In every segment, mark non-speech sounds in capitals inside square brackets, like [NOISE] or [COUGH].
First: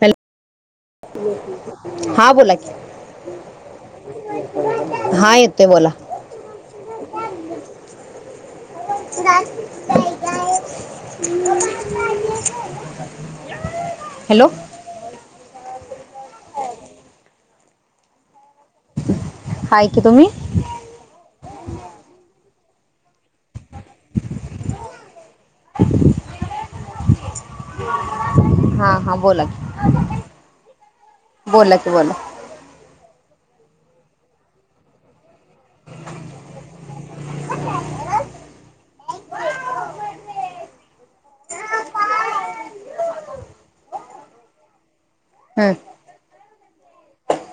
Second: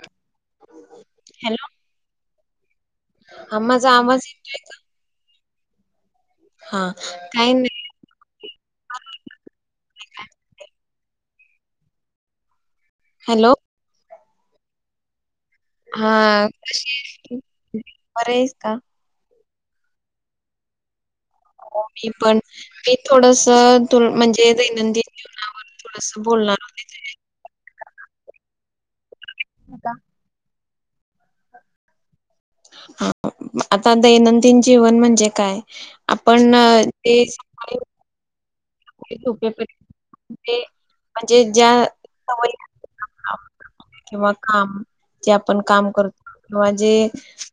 Hello, hello हा बोला की, हा माझा आवाज येतो ये का? ते बोला. हा काही नाही [UNINTELLIGIBLE] गाय गाय हॅलो [UNINTELLIGIBLE] हॅलो, हा कशी है बरीहईस? हाई कि तुम्ही? हो मी पण मी थोडस तुला म्हणजे दैनंदिन जीवनात - मी पण थोडंस बोलणार तर हे, - हा हा बोला होते. की बोला कि बोला. हा आता दैनंदिन जीवन म्हणजे काय आपण ते सकाळी उठ सकाळी लवकर म्हणजे म्हणजे ज्या सवयी किंवा काम की आपण हम्म काम कर म्हजे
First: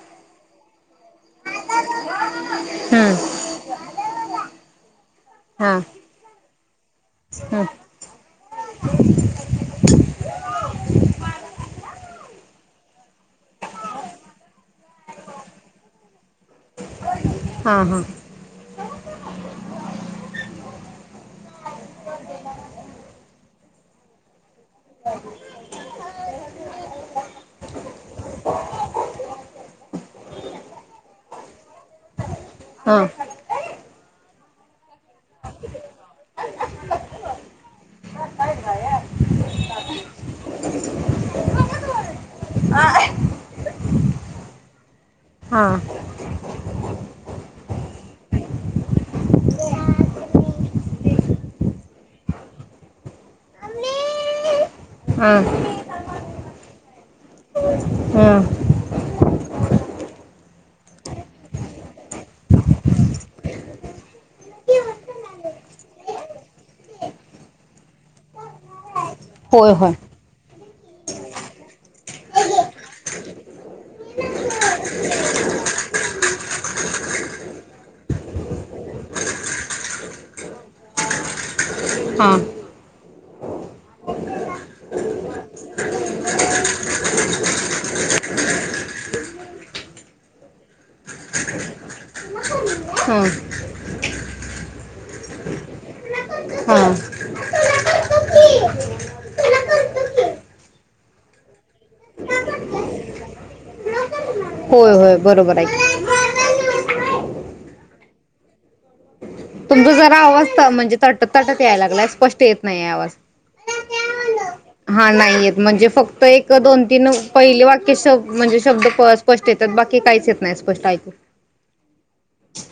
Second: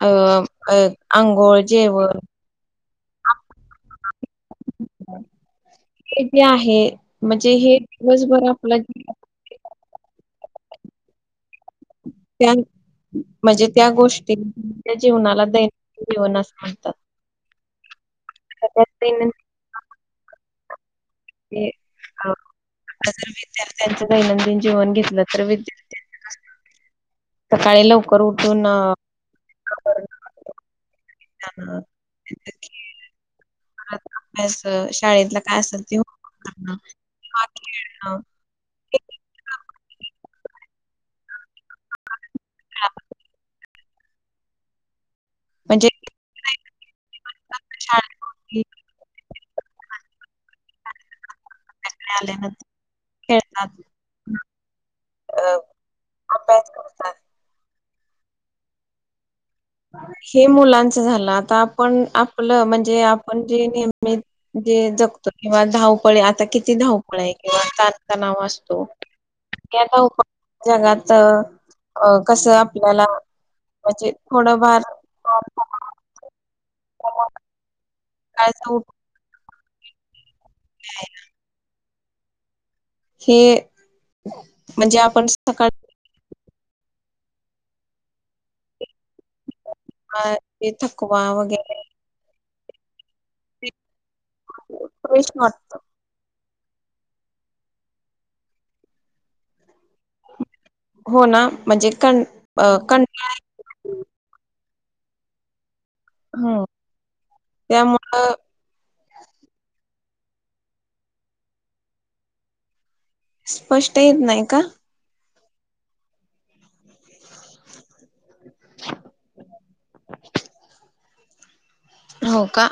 अं अ अंघोळ जेवण हम्म [INAUDIBLE] हा हे जे आहे म्हणजे हम्म हे दिवसभर आपलं त्या म्हणजे त्या गोष्टी [UNINTELLIGIBLE] जीवनाला दैन जीवनास म्हणतात. हा हा. [INAUDIBLE] ते आ आता जर विद्यार्थ्यांचं दैनंदिन जीवन घेतलं तर विद्यार्थ्यांच कसलं सकाळी लवकर उठून [UNINTELLIGIBLE] [INAUDIBLE] हं. परत अभ्यास शाळेतलं काय असेल ते [UNINTELLIGIBLE] [INAUDIBLE] [INAUDIBLE] हां. म्हणजे [INAUDIBLE] [UNINTELLIGIBLE] आल्यानंतर खळतात हां. अभ्यास करतात. हे मुलांच झालं आता आपण आपलं म्हणजे आपण जे नेह णे जगतो किंवा धावपळे आता किती धावपळ हाय किंवा चालताना वाजतो. होय होय याचं उपाय जगात अ कसं आपल्याला म्हजे थोडंफार [UNINTELLIGIBLE] [UNINTELLIGIBLE] काय सा दे हाय ना हा हे म्हणजे आपण सकाळ अं ते थकवा वगैरे प्रवेश [UNINTELLIGIBLE] हा हो ना म्हणजे कण हा कंटाळ होय होय बरोबर हाय ह त्यामुळं तुमच जरा आवाज त म्हणजे तटत तटत यायला लागलाय स्पष्ट येत नाही आवाज. स्पष्ट येत नाई का? हा नाई येत म्हणजे फक्त एक दोन तीन पहिले वाक्य श म्हणजे शब्द स्पष्ट येतात बाकी काहीच येत नाय स्पष्ट ऐकू. हो का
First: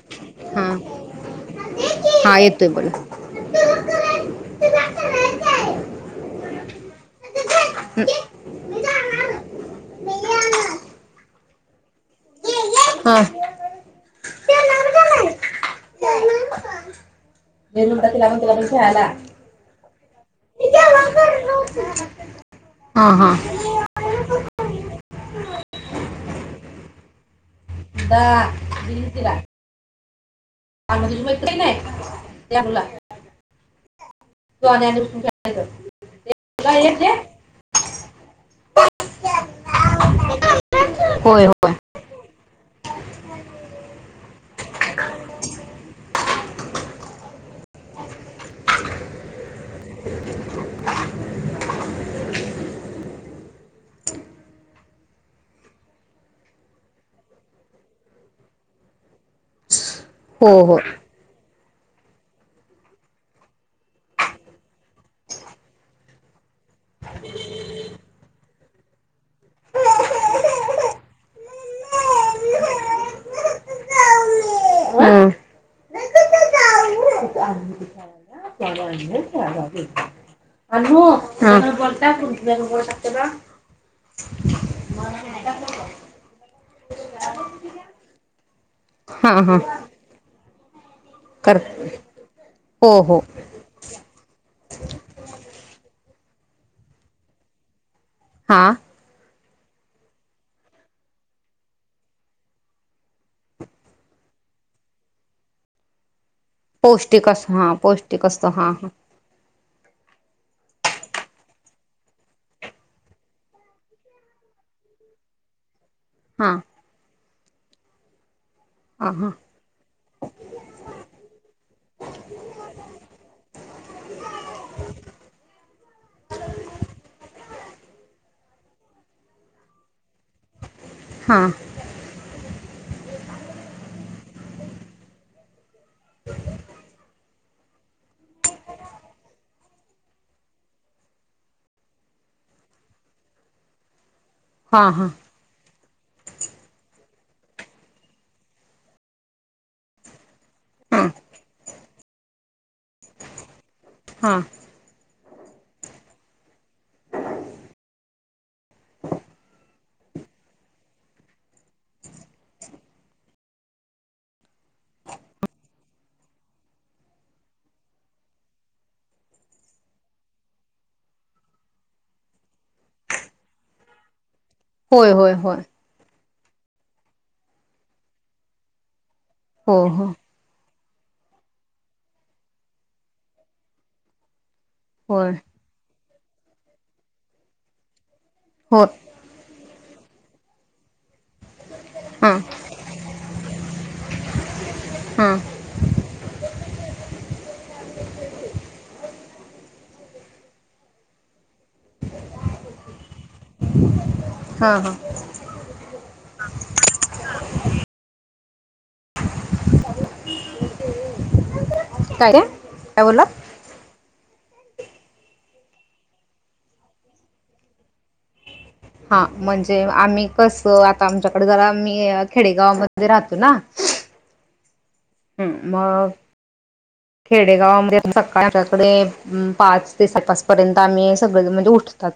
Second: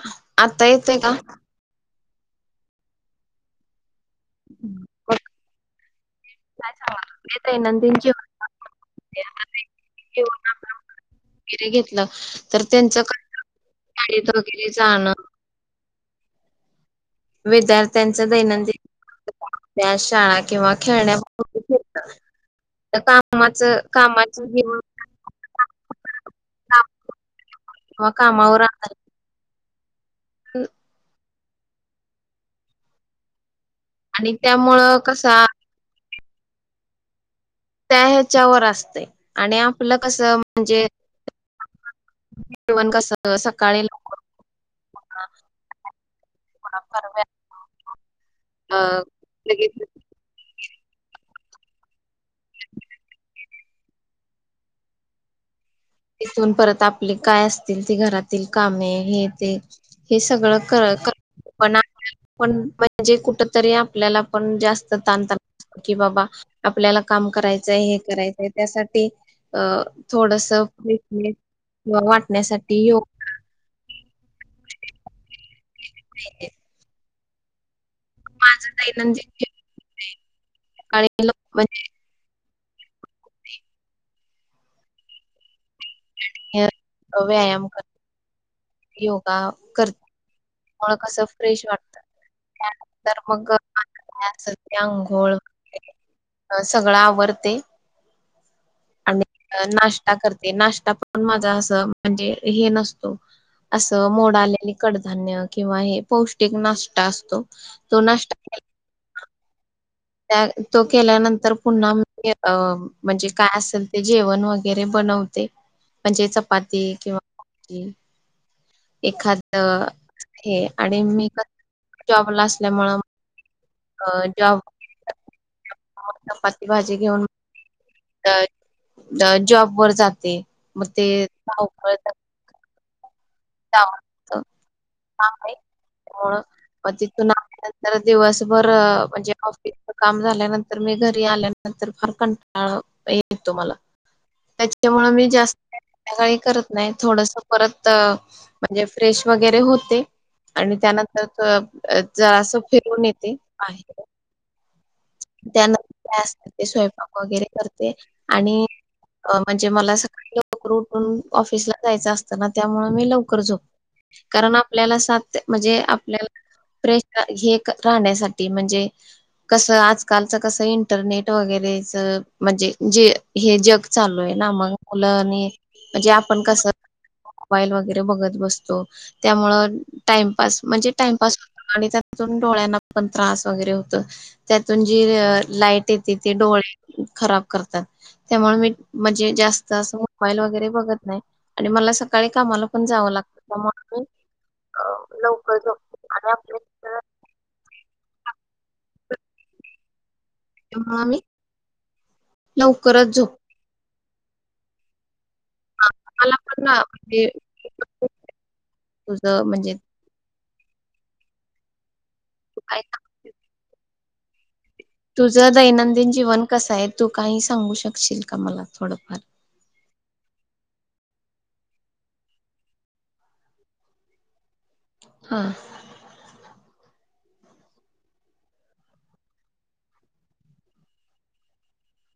आता हा येतय का? हा येतोय बगा. [UNINTELLIGIBLE] नंदीन जेवाय [INAUDIBLE] वगैरे घेतलं तर त्यांच कस गाडीत वगैरे जाणं विद्यार् तुला पण तुला पण खेळायला त्या शाळा किंवा खेळण्या [UNINTELLIGIBLE] हा हा कामाच कामा [UNINTELLIGIBLE] मग दा कामावर दिली तिला हम [UNINTELLIGIBLE] आणि त्यामुळं कसा ते का येते त्या ह्याच्यावर असते आणि आपलं कस म्हणजे होय होय जेवण कसे सकाळी लवकर होते [UNINTELLIGIBLE] अ लगेच तिथून परत आपले काय असतील तेी घरातील कामे हे ते हे सगळं हो हो कर पणा पण म्हणजे कुठ तरी आपल्याला पण जास्त ताण तणत की बाबा आपल्याला काम करायचंय हे करायचंय त्यासाठी अ थोडस भेटणे वाटण्यासाठी योग हम्म. [UNINTELLIGIBLE] माझं दैनंदिनी आणि [UNINTELLIGIBLE] हे व्यायाम कर हा योगा हा करते कस फ्रेश कर वाटत हो हो त्यानंतर मग माझे काय असेल ते अंघोळ सगळं आवरते हा आणि नाश्ता करते नाश्ता पण माझा असं म्हणजे हे नसतो असं मोड आलेली कडधान्य किंवा हे पौष्टिक नाश्ता पौष्टिक असतो अस हा तो पौष्टिक असतो नाश्ता हा त्या तो केल्यानंतर पुन्हा म अ म्हणजे काय असेल ते जेवण वगैरे बन व म्हणजे हा चपाती किंवा हा एखाद हे आणि मी जॉबला असल्यामुळें अ ज चपाती भाजी घेऊन अ जॉब वर जाते मग ते हा हा धावपळ [UNINTELLIGIBLE] म्हणून तिथून आल्यानंतर दिवसभर म्हणजे ऑफिस काम झाल्यानंतर मी घरी आल्यानंतर फार कंटाळा येतो मला हा हा त्यांच्यामुळे हा मी जास्त काही संध्याकाळी करत नाही थोडस परत म्हणजे फ्रेश वगैरे होते आणि हा त्यानंतर त जरा असं फिरून येते आहे हा त्यानंतर काय असते ते स्वयंपाक वगैरे करते आणि म्हणजे मला सकाळी लवकर उठून ऑफिसला जायचं असतं ना त्यामुळे मी लवकर झोपतो कारण आपल्याला सात म्हणजे आपल्याला प्रेशर हे राहण्यासाठी म्हणजे कसं आज कालचं कसं इंटरनेट वगैरेच म्हणजे जे हे जग चालू आहे ना मग मुलं होय होय आणि होय म्हणजे आपण कस मोबाईल वगैरे बघत बसतो त्यामुळं हो हो टाईमपास म्हणजे टाईमपास होत आणि त्यातून डोळ्यांना पण त्रास वगैरे होत त्या होय जे लाईट येते ते डोळे खराब करतात त्यामुळे मी होय म्हणजे जास्त असं मोबाईल वगैरे बघत नाही आणि मला सकाळी हां कामाला पण जावं लागतं त्यामुळे हां लवकर झोपते आणि लवकर आपल्या त्यामुळे आम्ही लवकरच झोपतो हा हा ह मला पण ना म्हणज तुझ म्हणजे काय का काय कावला तुझं दैनंदिन जीवन कसं आहे तू काही सांगू शकशील का मला थोडंफार? हा म्हणजे आम्ही कस आता आमच्याकडे जरा मी खेडेगाव मध्ये राहतो ना हां हम् म खेडेगावमध्ये सकाळी आमच्याकडे पाच ते सहा पाच पर्यंत आम्ही सगळे म्हणजे उठ तत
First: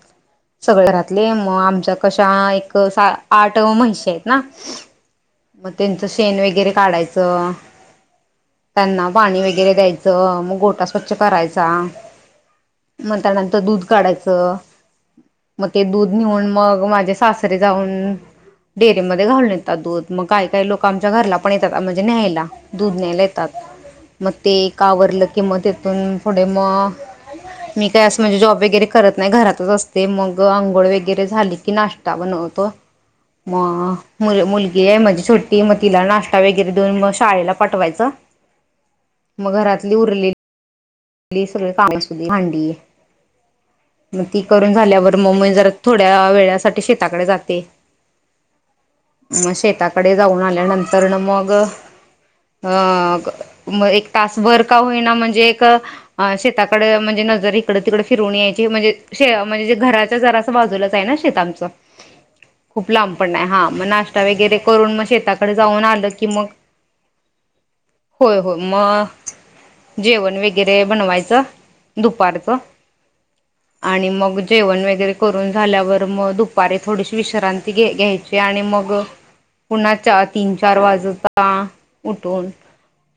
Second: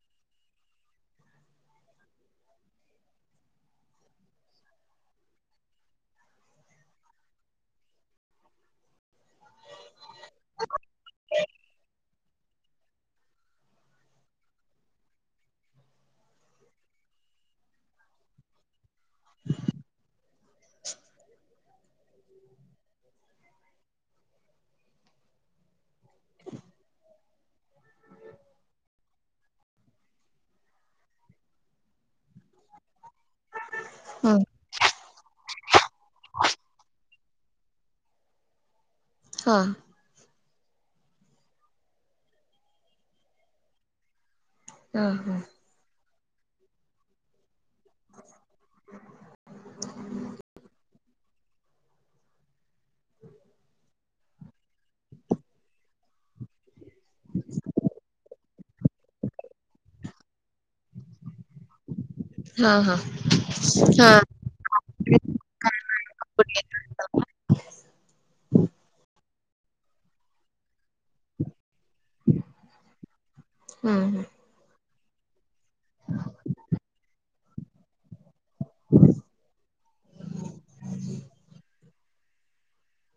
सगळे घरातले मग आमच्या कशा एक आठ म्हशी आहेत ना मग त्यांचं शेण वगैरे काढायचं त्यांना पाणी वगैरे द्यायचं मग गोटा स्वच्छ करायचा मग त्यानंतर दूध काढायचं मग ते दूध नऊन मग माझे सासरे जाऊन डेरीमध्ये घालून येतात दूध मग काय काय लोक आमच्या घरला पण येतात म्हणजे न्यायला दूध न्यायला येतात मग ते का आवरलं की मग तेथून पुढ मग मी काय असं म्हणजे जॉब वगैरे करत नाही घरातच असते मग आंघोळ वगैरे झाली की नाश्ता बन खप मग मु हं मुलगी आहे म्हझी छोटी मग तिला नाश्ता वगैरे देऊन मग शाळेला पाठवायचं [INAUDIBLE] मग घरातली उरलेली सग भांडी मग ती करून हां झाल्यावर म जरा थोड थड्या वेळासाठीठी शेताकडे जाते म शेताकडे जाऊन आल्यानंतर न मग अ म एक तास वर का होईना म्हणजे श म्हणजे नजर इतडे फिरवून यायची म्हणजे घराच्या जरा जूलाच ना शेत आच हां खूप हां लांबपण आहे हा मग हां नाश्ता वगैरे करून मग शेताकडे हां जाऊन आलं की मग [INAUDIBLE] होय हो मग जेवण वेग वरे बनवायच दुपारच आणि हं हं. मग जेवण वग वगैरे करून झाल्यावर मग दुपारी थोडीशी विश्रांती घ घ्यायची आणि मग पुणाच्या तीन चार वाजचा उठून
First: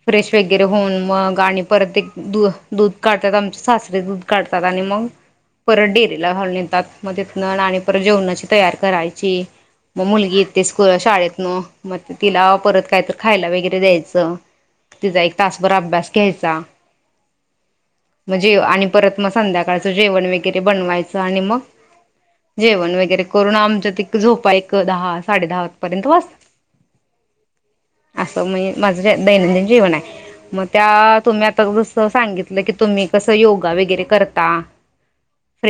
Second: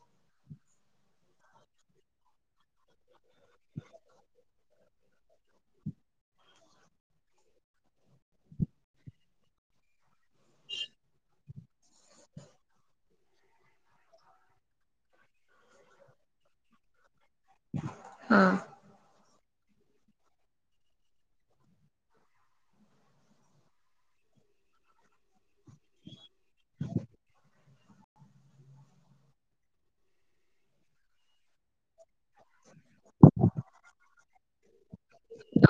फ्रेश वगैरे होऊन मग गाणी परत एक दू दूध काढतात आमचे सासरे दूध काढतात आणि मग परत डेअरीला घालून येतात मग तिथन आणि परत जेवणाची तयारी करायची मग मुलगी इे स्कूल शाळेत न मग तिला परत कायत खायला वगैरे द्यायचं तिचा एक तासभर अभ्यास घ्यायचा हां म्हणजे आणि परत मग संध्याकाळचं जेवण वगैरे बनवायचं आणि मग जेवण वगैरे करून आमच्या त झोपा एक दहा साडे दहा पर्यंत वाचत ह असं म्हण माझं दैनंदिन जीवन आहे मग त्या तुम्ही आता सांगितलं की तुम्ही कस योगा वगैरे करता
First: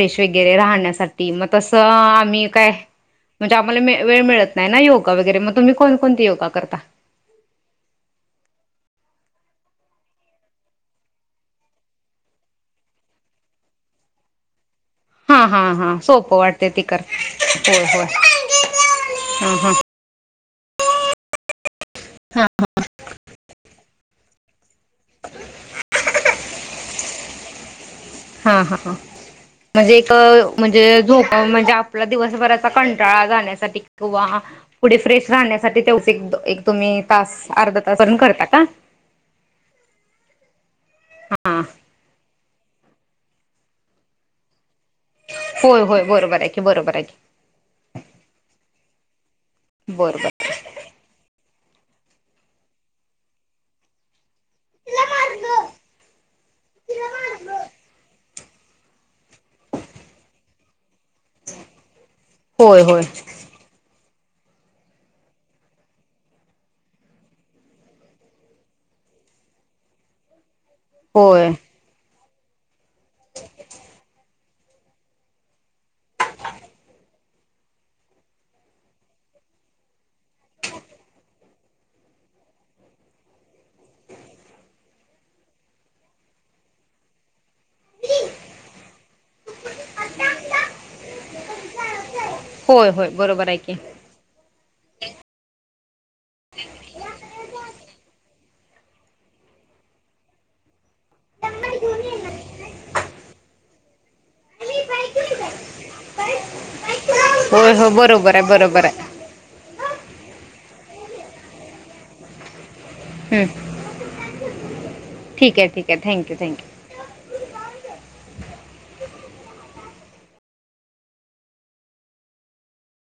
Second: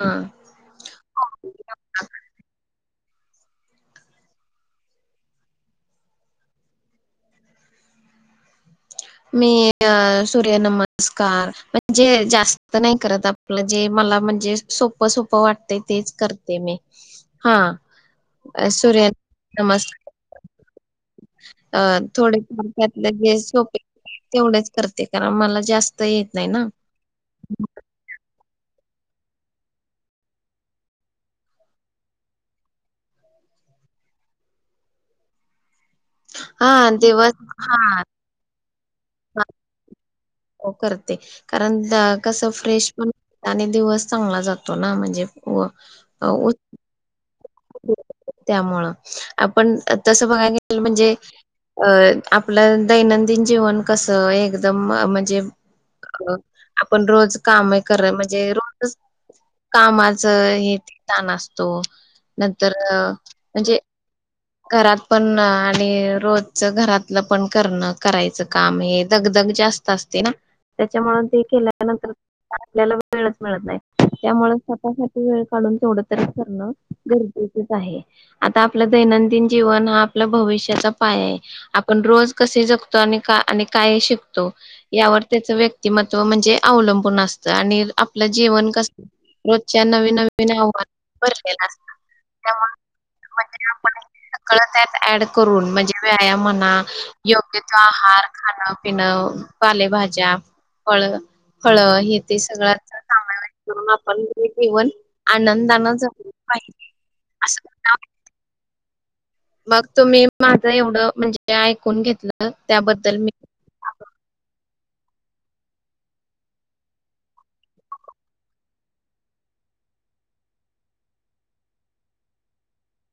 हां वगैरे राहण्यासाठी मग तसं आम्ही काय म्हणजे आम्हाला वेळ मिळत नाही ना योगा वगैरे मग तुम्ही कोणकोणती योगा करता ह मी सूर्य नमस्कार म्हणजे जास्त नाही करत आपलं जे मला म्हणजे सोप सोप हा हा वाटत हा तेच सोपं करते वाटते मी ती कर हा होय होय सूर्यन हा हा नमस्कार हा [INAUDIBLE] तेवढेच करते कारण मला जास्त येत नाही ना हा हा हा [INAUDIBLE] म्हणजे एक म्हणजे झोप म्हणजे आपला दिवसभराचा कंटाळा जाण्यासाठी किंवा पुढे फ्रेश राहण्यासाठी तेवचे हा तुम्ही दिवस तास अर्धा तासून करता का हा हो करते कारण कस फ्रेश पण आणि दिवस चांगला जातो ना म्हणजे व होय होय बरोबर आहे की बरोबर आहे की त्यामुळं आपण तसं बरोबर. बघाय गेल म्हणजे अ आपलं दैनंदिन जीवन कसं एक एकदम म्हणजे आपण रोज काम करा म्हणजे म्हणजे रोज कामाच हे तेथण असतो नंतर होय होय म्हणजे घरात पण आणि रोज घरातलं पण करणं करायचं काम हे दगद ग जास्त असते ना त्याच्यामुळेन ते होय. केल्यानंतर आपल्याला वेळच मिळत नाही त्यामुळे स्वतःसाठी वेळ काढून थोडातरी करणं गरजेच आहे आता आपलं दैनंदिन जीवन हा आपल्या भविष्याचा पाय आहे आपण रोज कसे जगतो आणि आणि काय शिक तो यावर त्याच व्यक्तिमत्व म्हणजे अवलंबून असत आणि आपलं जीवन कस रोजच्या नवीन नवीन आव्हान बरलेला असत होय होय बरोबर आहे की सगळं त्यात करून म्हणजे व्यायाम योग्य त आहार खाण पिन पालेभाजी फळ फळ हे ते सगळ म्हण आपण हे जीवण आनंदान जगलं पाहिजे हो असं हो बरोबर आहे बरोबर आहे मग तुम्ही माझं एवढं म्हणजे ऐकून घेतलं त्याबद्दल मी हम्म. ठीक आहे ठीक आहे थँक्यू थँक्यू